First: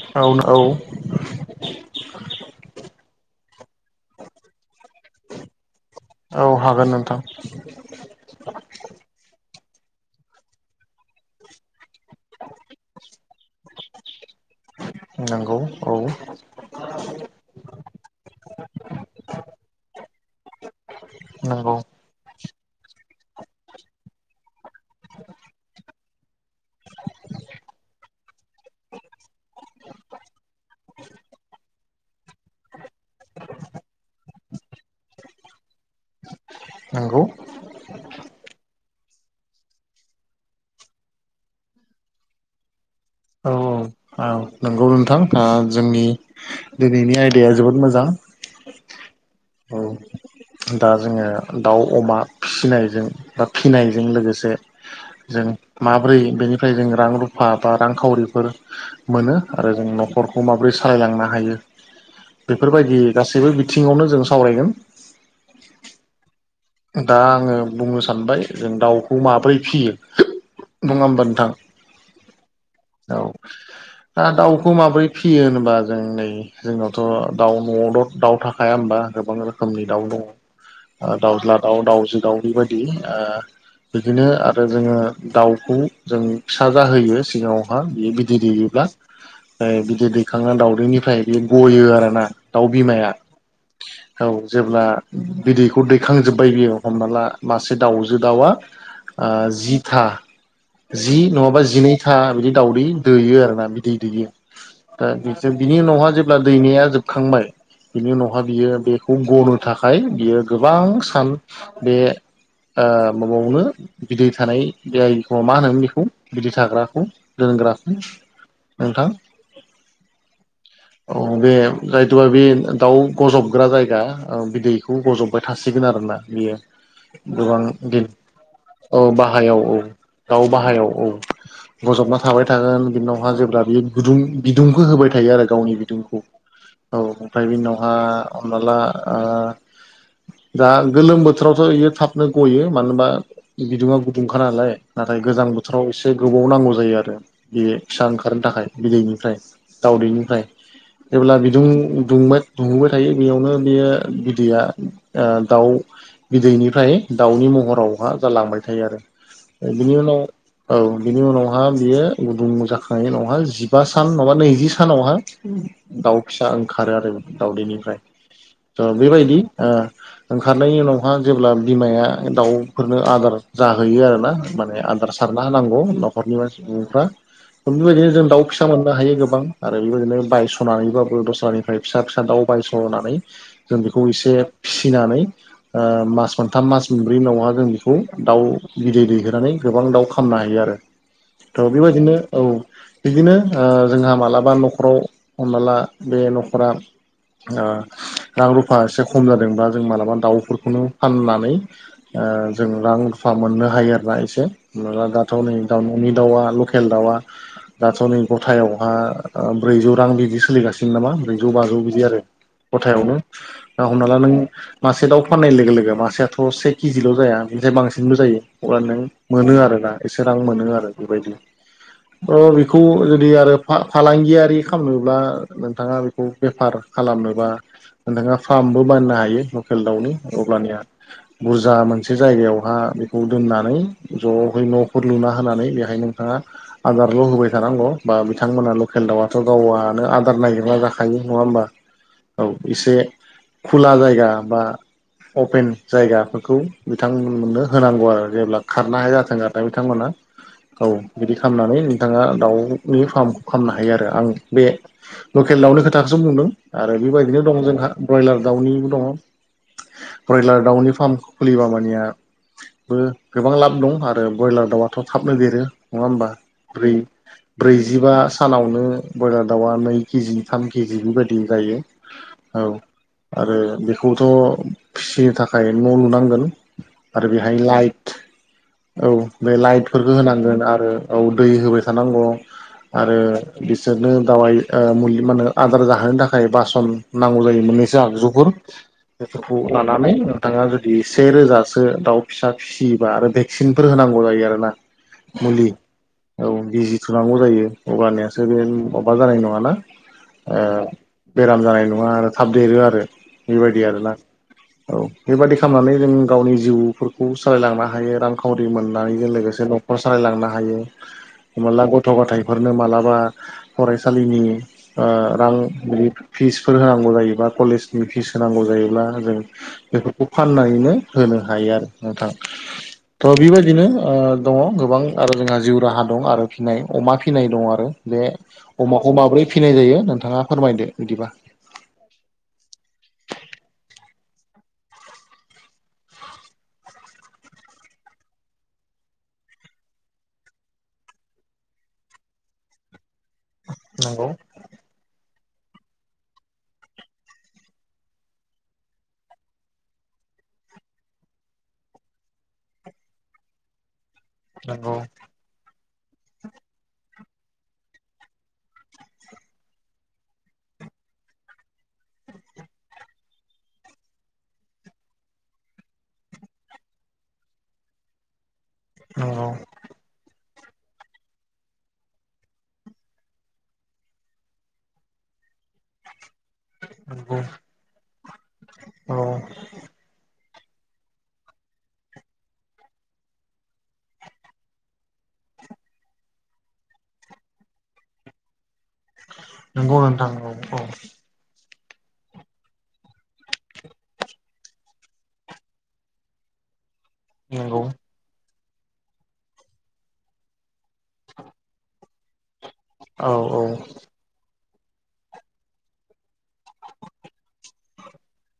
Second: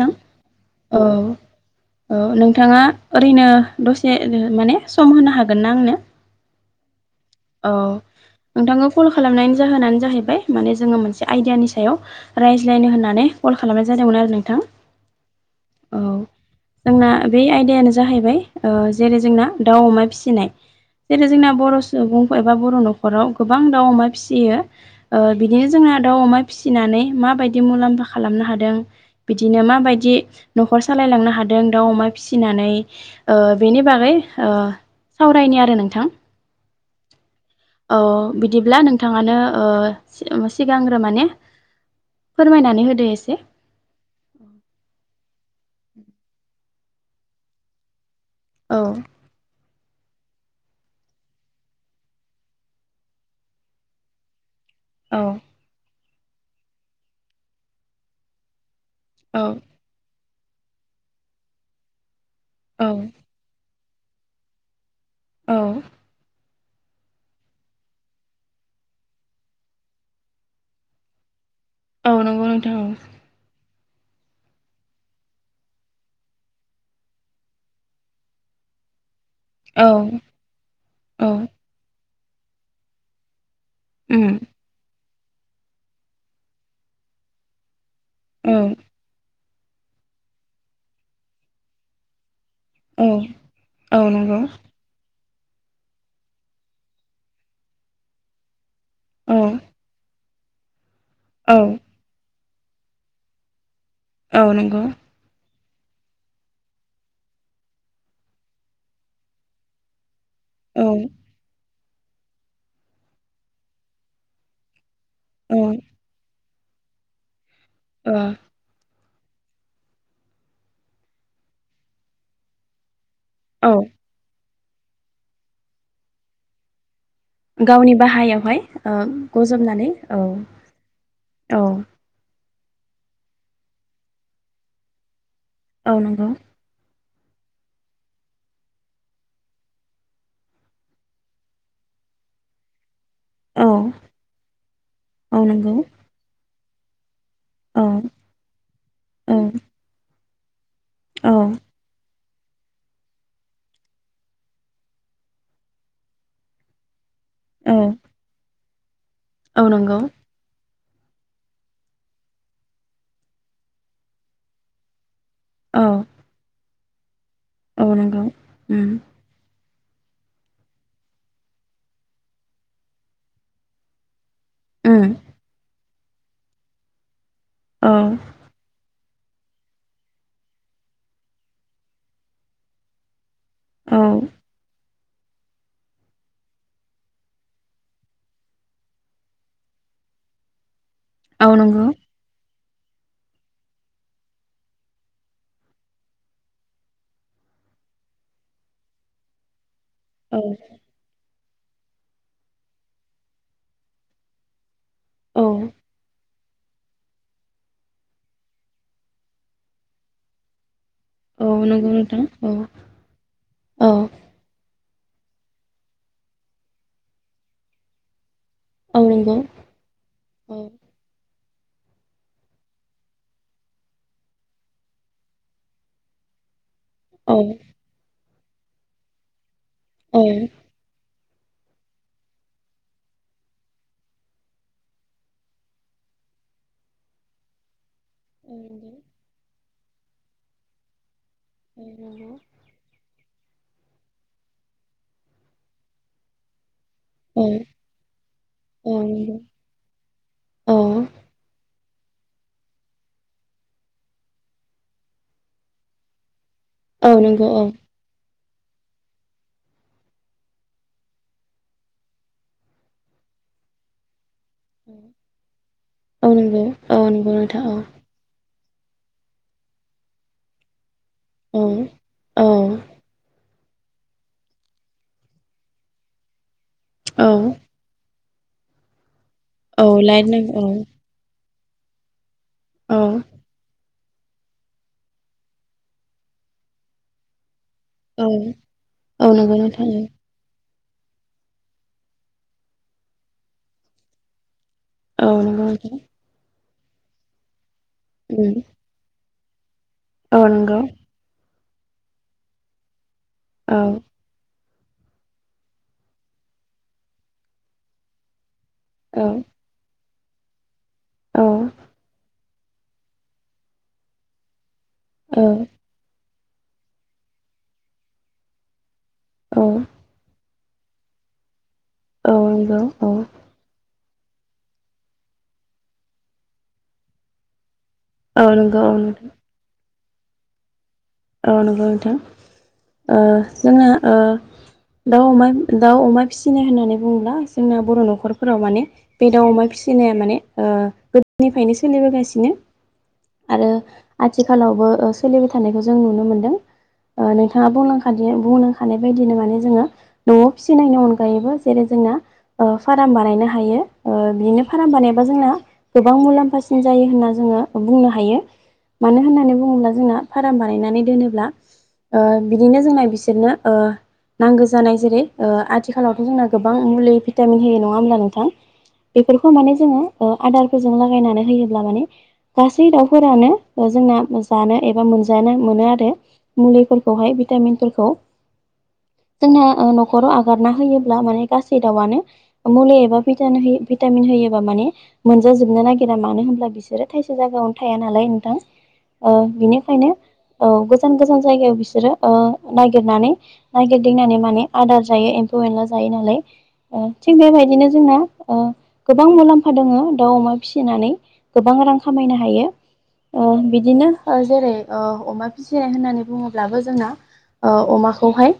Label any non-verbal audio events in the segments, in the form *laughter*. थां औ *inaudible* औ औ नोंथाङा ओरैनो दसे माने सम होनो हागोन ना आंनो? औ हागोन नोंथां। औ नोंथांखौ कल खालामनायनि जाहोनानो जाहैबाय माने जोङो मोनसे आइदानि सायाव रायज्लायनो होननानै कल खालामनाय जादोंमोन आरो नोंथां। औ जोंना बे आयदायानो जाहैबाय ओ जेरै जोंना दाउ अमा फिसि नाय जेरै जोंना नंगौ बर' सुबुं एबा बर' न'खराव गोबां दाउ अमा फिसियो ओ बिदिनो जोंहा दाउ अमा फिसिनानै माबायदि मुलाम्फा खालामनो हादों बिदिनो माबायदि न'खर सालायलांनो हादों दाउ अमा फिसिनानै ओ बेनि बागै ओ सावरायनि आरो नोंथां। नंगौ औ बिदिब्ला नोंथाङानो ओ सिगांग्रो माने फोरमायनानै होदो एसे औ औ नंगौ नोंथां आ जोंनि दिनैनि आयदाया जोबोद मोजां औ औ दा जोङो दाउ अमा फिसिनायजों बा फिनायजों लोगोसे औ जों माब्रै बेनिफ्राय जों रां रुफा बा रांखावरिफोर मोनो औ आरो जों न'खरखौ माबोरै सालायलांनो हायो औ बेफोरबायदि गासैबो बिथिङावनो जों सावरायगोन औ दा आङो बुंनो सानबाय जों दाउखौ माबोरै फियो नङा होमबा नोंथां औ नंगौ नोंथां औ ओ दाउखौ माबोरै फियो होनोबा जों नै जोंनावथ' दाउ न'आव' दाउ थाखायाया होमबा गोबां रोखोमनि दाउ दङ औ ओ औ दाउज्ला दाउ दाउजो दाउ बेबायदि ओ बिदिनो उम आरो जोङो दाउखौ जों फिसा जाहोयो सिगांङावहा बियो बिदै औ दैयोब्ला बिदै दैखांनानै दावउदैनिफ्राय बियो गयो आरोना दाउ औ बिमाया औ जेब्ला बिदैखौ दैखांजोब्बाय बियो हमना ला मासे दाउजो दाउआ ओ औ जिथा जि औ नङाबा जिनैथा बिदि दाउदै दैयो आरो ना बि दै दैयो औ नंगौ दा बि जों बिनि उनावहा जेब्ला दैनाया जोबखांबाय बिनि उनावहाय बियो बेखौ गनो थाखाय बियो औ गोबां सान बे ओ माबावनो बिदै थानाय बेखौ मा औ होनोमोन बेखौ बिदि थाग्राखौ दोनग्राखौ ओ नोंथां औ बे जायथाब दाउ गजबग्रा औ जायगा बिदैखौ गज'बबाय थासिगोन आरोना बियो गोबां गावनि दिन बाहायावहाय ओ औ बाहायाव औ गजबनानै दाउ बाहायाव औ औ गजबना थाबाय थागोन बि उनावहा जेब्ला बेयो गुदुं बिदुंखौ होबाय थायो आरो गावनि औ बिदुंखौ नंगौ औ ओमफ्राय बि उनावहा हमना ला ओ दा गोलोम बोथोरावथ' बियो थाबनो गयो मानो होनबा औ बिदुुङा गुदुंखा नालाय नाथाय औ गोजां नंगौ बोथोराव एसे गोबाव नांगौ जायो आरो बे औ फिसा ओंखारनो थाखाय औ बिदैनिफ्राय दाउदैनिफ्राय औ जेब्ला बिदुं दुंबाय दुंबाय थायो बेयावनो बेयो बिदैया ओ दाउ बिदैनिफ्राय दाउनि औ महरावहा जालांबाय थायो आरो औ बिनि नंगौ उनाव औ बिनि उनावहा बियो गुदुं जाखांनायनि उनावहाय जिबा सान नाबा नैजि सानावहा औ दाउ फिसा ओंखारो आरो औ दाउदैनिफ्राय नंगौ थ' उम बेबायदि ओ ओंखारनायनि उनावहा जेब्ला बिमाया दाउफोरनो आदार जाहैयो आरोना माने आदार उम सारना होनांगौ न'खरनि मान सुबुंफ्रा थ औ बेबायदिनो जों दाउ फिसा मोननो हायो गोबां आरो बेबायदिनो बायस'नानैबाबो दस्रानिफ्राय फिसा फिसा दाउ बायस'नानै जों औ बेखौ एसे फिनानै ओ मास मोनथाम मास मोनब्रै उनावहा जों बेखौ दाउ गिदै दैहोनानै गोबां बां दाउ खामनो हायो आरो औ थ नंगौ बेबायदिनो औ बिदिनो ओ जोंहा मालाबा न'खराव हमनाला बे न'खरा ओ रां रुफा एसे खम जादोंबा जों मालाबा औ दाउफोरखौनो फाननानै ओ जों रां रुफा मोननो हायो आरोना एसे हमना ला दाथ' औ नै दाउ न'नि दाउआ लकेल दाउआ दाथ' नै गथायावहा ब्रैजौ रां बिदि सोलिगासिनो। *inaudible* औ ब्रैजौ बाजौ नंगौ बिदि आरो नोंथां औ गथायावनो दा औ हमना ला नों मासे दाउ फाननाय लोगो लोगो मासेयाथ' से केजिल' जाया बेनिफ्राय बांसिनबो जायो अब्ला नों औ नंगौ मोनो आरोना एसे रां औ मोनो आरो बेबायदि। *inaudible* अ बेखौ जुदि आरो फालांगियारि खालामनोब्ला नोंथाङा बेखौ बेफार औ खालामनोबा नोंथाङा फार्मबो बाननो हायो लकेल दाउनि औ अब्लानिया बुरजा मोनसे जायगायावहा बेखौ दोननानै ज'है न'फोर लुना होनानै बेहाय नोंथाङा आदारल' होबाय थानांगौ बा बिथांमोना औ लकेल दाउआथ' गावआनो आदार नागिरला जाखायो नङा होमबा नंगौ औ एसे खुला जायगा बा अपेन जायगाफोरखौ औ बिथांमोननो होनांगौ आरो जेब्ला औ खारनो हाया नंगौ जाथों आरो ना बिथांमोना औ बिदि खालामनानै नोंथाङा दाउनि फार्मखौ खालामनो हायो आरो आं बे लकेल दाउनि खोथाखौसो बुंदों आरो औ बेबायदिनो नंगौ दं जोंहा ब्रयलार दाउनिबो दं ब्रयलार दाउनि फार्मखौ खुलिबा मानेया बो गोबां लाब दं आरो ब्रयलार दाउआथ' थाबनो देरो। नङा होमबा औ नंगौ नोंथां औ ब्रैजिबा सानावनो ब्रयलार दाउआ नै केजि थाम केजि जिबायदि औ जायो औ। आरो बेखौथ' फिसिनो थाखाय न' लुनांगोन औ आरो बेहाय लाइट औ। बे औ लाइटफोरखौ लाइट होनांगोन नांगौ आरो औ दै होबाय थानांगौ औ आरो बिसोरनो दावाय ओ मुलि माहोनो आदार जाहोनो थाखाय बासन नांगौ जायो मोन्नै सो औ आगजु फोर औ नंगौ बेफोरखौ नोंथां लानानै नोंथांआ जुदि से रोजा सो दासो दाउ फिसा फिसियोबा आरो भेक्सिनफोर होनांगौ जायो आरोना। औ नंगौ। मुलि औ बिजि थुनांगौ जायो अब्लानियासो उम बे अबबा जानाय नङाना औ नंगौ बेराम जानाय नङा आरो थाब देरो आरो औ बेबायदि आरोना। औ बेबादि खालामनानै जों गावनि जिउफोरखौ सालायलांनो हायो रां खावरि औ मोननायजों लोगोसे न'खर सालायलांनो हायो औ हमला गथ' गथाय फोरनो मालाबा फरायसालिनि रां बिदि फिसफोर होनांगौ जायोबा कलेजनि फिस होनांगौ जायोब्ला जों औ बेफोरखौ फान फाननायनो होनो हायो आरो नोंथां औ नंगौ औ थ' बेबायदिनो दङ गोबां आरो जोंहा जिउ राहा दं आरो फिनाय अमा फिनाय दं आरो बे औ नंगौ औ अमाखौ नोंथां माबोरै फिनाय जायो नोंथाङा फोरमायदो। बिदिबा औ नंगौ नोंथां ओ जोंना ओ दाउ अमा दाउ अमा फिसिनाय होननानै बुङोब्ला जोंना बर' न'खरफोराव माने बे दाउ अमा फि सिनाया माने गोदोनिफ्रायनो सोलिबोगासिनो आरो नंगौ आथिखालावबो सोलिबाय थानायखौ जों नुनो मोनदों। नोंथाङा बुंलां बुंलांखानाय बायदिनो माने जोङो न'आव फिसिनायनि अनगायैबो जेरै जों ना ओ फाराम बानायनो हायो। बिदिनो फाराम बानायबा जोंना गोबां मुलाम्फासिन जायो होनना जोङो बुंनो हायो। मानो होननानै बुङोब्ला जोंना फार्म बानायनानै दोनोब्ला ओ बिदिनो जोंना बिसोरनो ओ नांगौ जानाय जेरै आथिखालावथ' जोंना गोबां मुलि भिटामिन होयो नङा होमब्ला नोंथां? बेफोरखौ माने जोङो आदारफोरजों लागायनानै होयोब्ला माने गासै दाउफोरानो जोंना जानो एबा मोनजानो मोनो आरो मुलिफोरखौहाय भिटामिनफोरखौ औ गारना होयोब्ला माने गासै दाउवानो मुलि एबा भिटामिन होयोबा माने जोबनो नागिरा मानो होनोब्ला बिसोरो थाइसे जायगायावनो थाया नालाय नोंथां ओ नंगौ बिनिखायनो नोंथां औ औ गोजान गोजान जायगायाव बिस बिसोरो ओ नागिरनानै नागिरदिंनानै माने आदार जायो एम्फौ एनला जायो नालाय ओ थिग नंगौ बेबायदिनो जोंना गोबां मुलाम्फा दङ दाउ अमा फिसिनानै गोबां रां खामायनो हायो औ अ औ बिदिनो ओ जेरै ओ अमा फिसिनाय होननानै बुङोब्लाबो जोंना अमाखौहाय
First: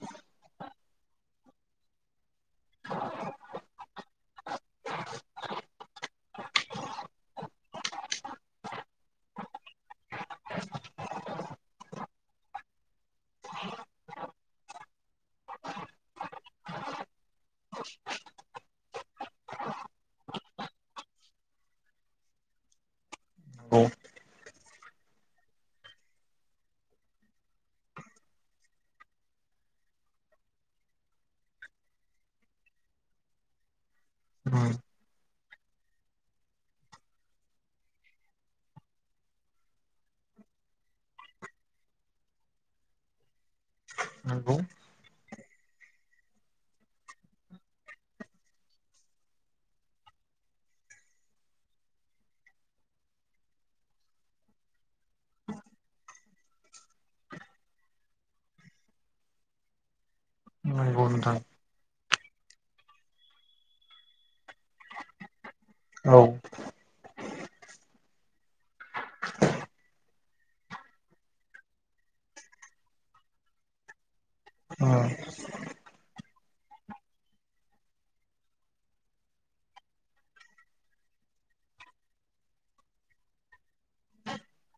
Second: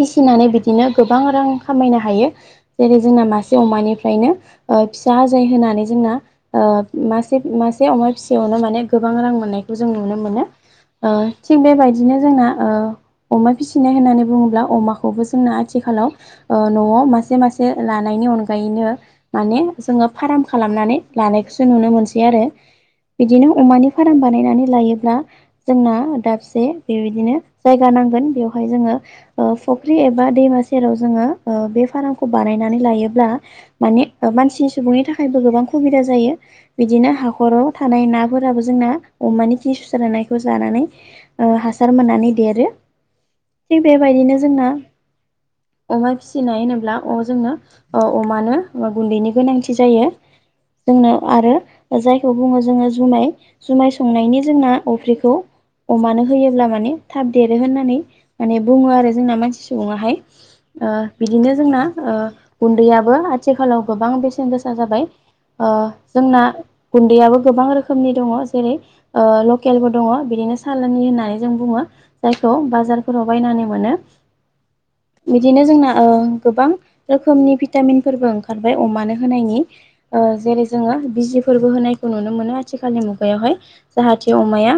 फिसिनानै बिदिनो गोबां रां खामायनो हायो जेरै जोंना मासे अमानिफ्रायनो फिसा आजाय होनानै जोंना मासे मासे अमा फिसियावनो माने गोबां रां मोननायखौ जों नुनो मोनो ओ थिक बेबायदि बिदिनो जोंना ओ अमा फिसिनाय होननानै बुङोब्ला अमाखौ खौबो जोंना आथिखालाव ओ न'आव मासे मासे लानायनि अनगायैनो माने जोङो फार्म खालामनानै लानायखौसो नुनो मोनसै आरो बिदिनो अमानि फाराम बानायनानै लायोब्ला जोंना दाबसे बेबायदिनो जायगा नांगोन बेयावहाय जोङो फुख्रि एबा दैमा सेराव जोङो ओ बे फार्मखौ बानायनानै लायोब्ला माने मानसिनि सुबुंनि थाखायबो गोबां सुबिदा जायो बिदिनो हाखराव थानाय नाफोराबो जोंना अमानि खि सुस्रानायखौ जानानै ओ हासार मोननानै देरो थिग बेबायदिनो नंगौ जोंना नंगौ अमा फिसिनाय होनोब्ला अ जोंनो अ अमानो गुन्दैनि गोनांथि जायो जोंनो आरो जायखौ बुङो जोङो जुमाय जुमाय संनायनि जोंना अफ्रिखौ अमानो होयोब्ला माने थाब देरो होननानै माने बुङो आरो जोंना मानसि सुबुंङाहाय ओ नोंथां बिदिनो जोंना ओ गुन्दैयाबो आथिखालाव गोबां बेसेन गोसा जाबाय ओ जोंना गुन्दैयाबो गोबां रोखोमनि दङ जेरै ओ लकेलबो दङ बिदिनो साालनि होननानै जों बुङो जायखौ बाजारफोराव बायनानै मोनो औ बिदिनो जोंना ओ गोबां रोखोमनि भिटामिनफोरबो ओंखारबाय अमानो होनायनि जेरै जोङो बिजिबो फोरबो होनायखौ नुनो मोनो आथिखालनि मुगायावहाय जाहाथे अमाया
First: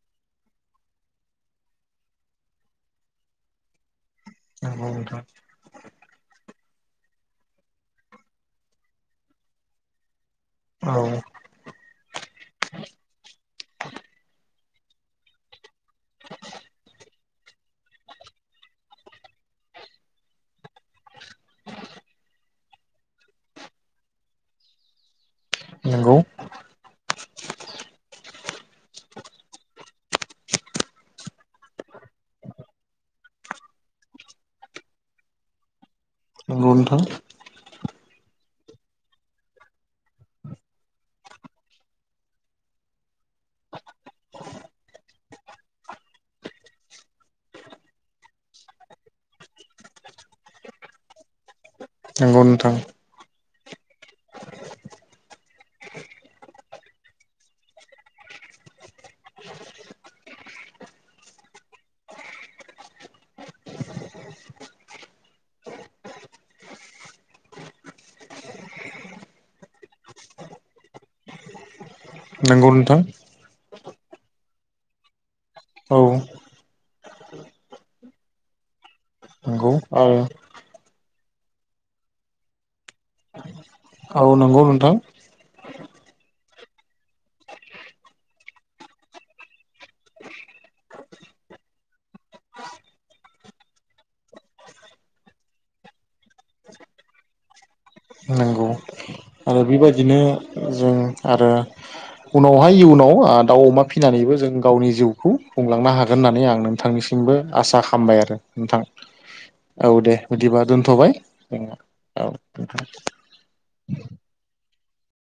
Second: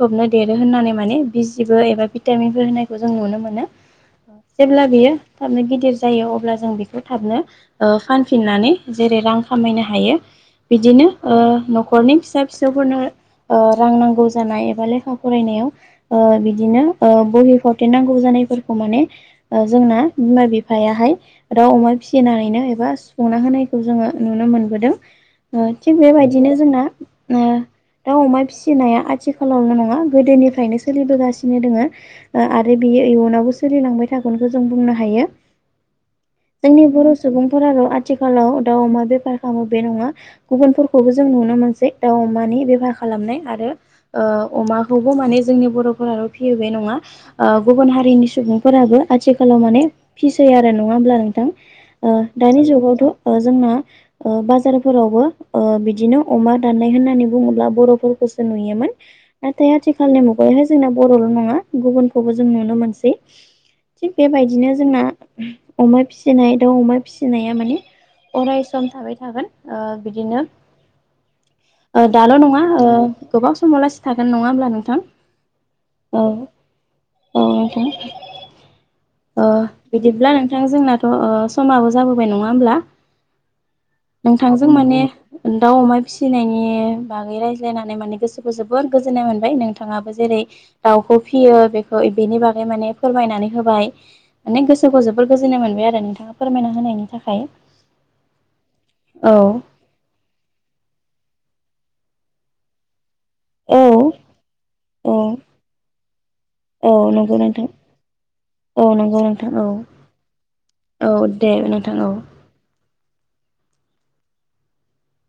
थबनो देरो होननानै माने बिजिबो एबा भिटामिन होनायखौ जों नुनो मोनो जेब्ला नंगौ बेयो नोंथां थाबनो गिदिर जायो अब्ला जों बेखौ थाबनो ओ फानफिननानै जेरै रां खामायनो हायो बिदिनो औ ओ न'खरनि फिसा फिसौफोरनो ओ रां नांगौ जानाय एबा लेखा फरायनायाव बिदिनो बहि फावथेन नांगौ जानाय फोरखौ माने जोंना बिमा बिफायाहाय दाउ अमा फिसिनानै एबा सं होनायखौ जोङो नुनो मोनबोदों ओ थिग नंगौ बेबायदिनो जोंना दाउ अमा फिसिनाया आथिखालावल' नङा गोदोनिफ्रायनो सोलिबोगासिनो दोङो आरो बि बे इयुनावबो सोलिलांबाय थागोनखौ जों बुंनो हायो नंगौ जोंनि नोंथां बर' सुबुंफोराल आथिखालाव दाउ अमा बेफार खालामो बे नङा गुबुनफोरखौबो जों नुनो मोनसै दाउ अमानि बेफार खालामनाय आरो अमाखौबो माने जोंनि बर'फोराल' फियो बे नङा गुबुन हारिनि सुबुंफोराबो आथिखालाव माने फिसै फिसै आरो नङा होमब्ला नोंथां ओ नंगौ दानि नोंथां जुगावथ' जोंना बाजारफोरावबो ओ बिदिनो अमा दाननाय होननानै बुङोब्ला बर'फोरखौसो नुयोमोन नाथाय आथिखालनि मु बेहाय जोंना बर'ल' नङा गुबुनखौबो जों नुनो मोनसै थिग बेबायदिनो जोंना अमा फिसिनाय दाउ अमा फिसिनाया माने अरायसम थाबाय थागोन ओ बिदिनो *inaudible* दाल' नङा नंगौ नोंथां गोबाव समाव थागोन नङा होमब्ला नोंथां? औ औ नंगौ आरो बिदिब्ला नोंथां जोंनाथ' समाबो जाबोबाय नङा होमब्ला औ नंगौ। जों नोंथां माने दाउ अमा फिसिनायनि बागै रायज्लायनानै माने गोसोखौ जोबोद गोजोननाय मोनबाय नोंथाङाबो जेरै दाउखौ फियो बेखौ बेनि बागै माने फोरमायनानै होबाय माने गोसोखौ जोबोद गोजोननाय मोनबाय आरो नोंथाङा फोरमायना होनायनि थाखाय। नंगौ औ आरो बेबायदिनो जों आरो उनावहाय इयुनाव दाउ औ अमा फिसिनानैबो जों गावनि जिउखौ औ खुंलांनो हागोन होननानै आं औ नोंथांनिसिमबो नंगौ नोंथां आसा खालामबाय आरो नोंथां औ नंगौ नोंथां औ दे बिदिबा औ दोनथ'बाय। दे नोंथां औ औ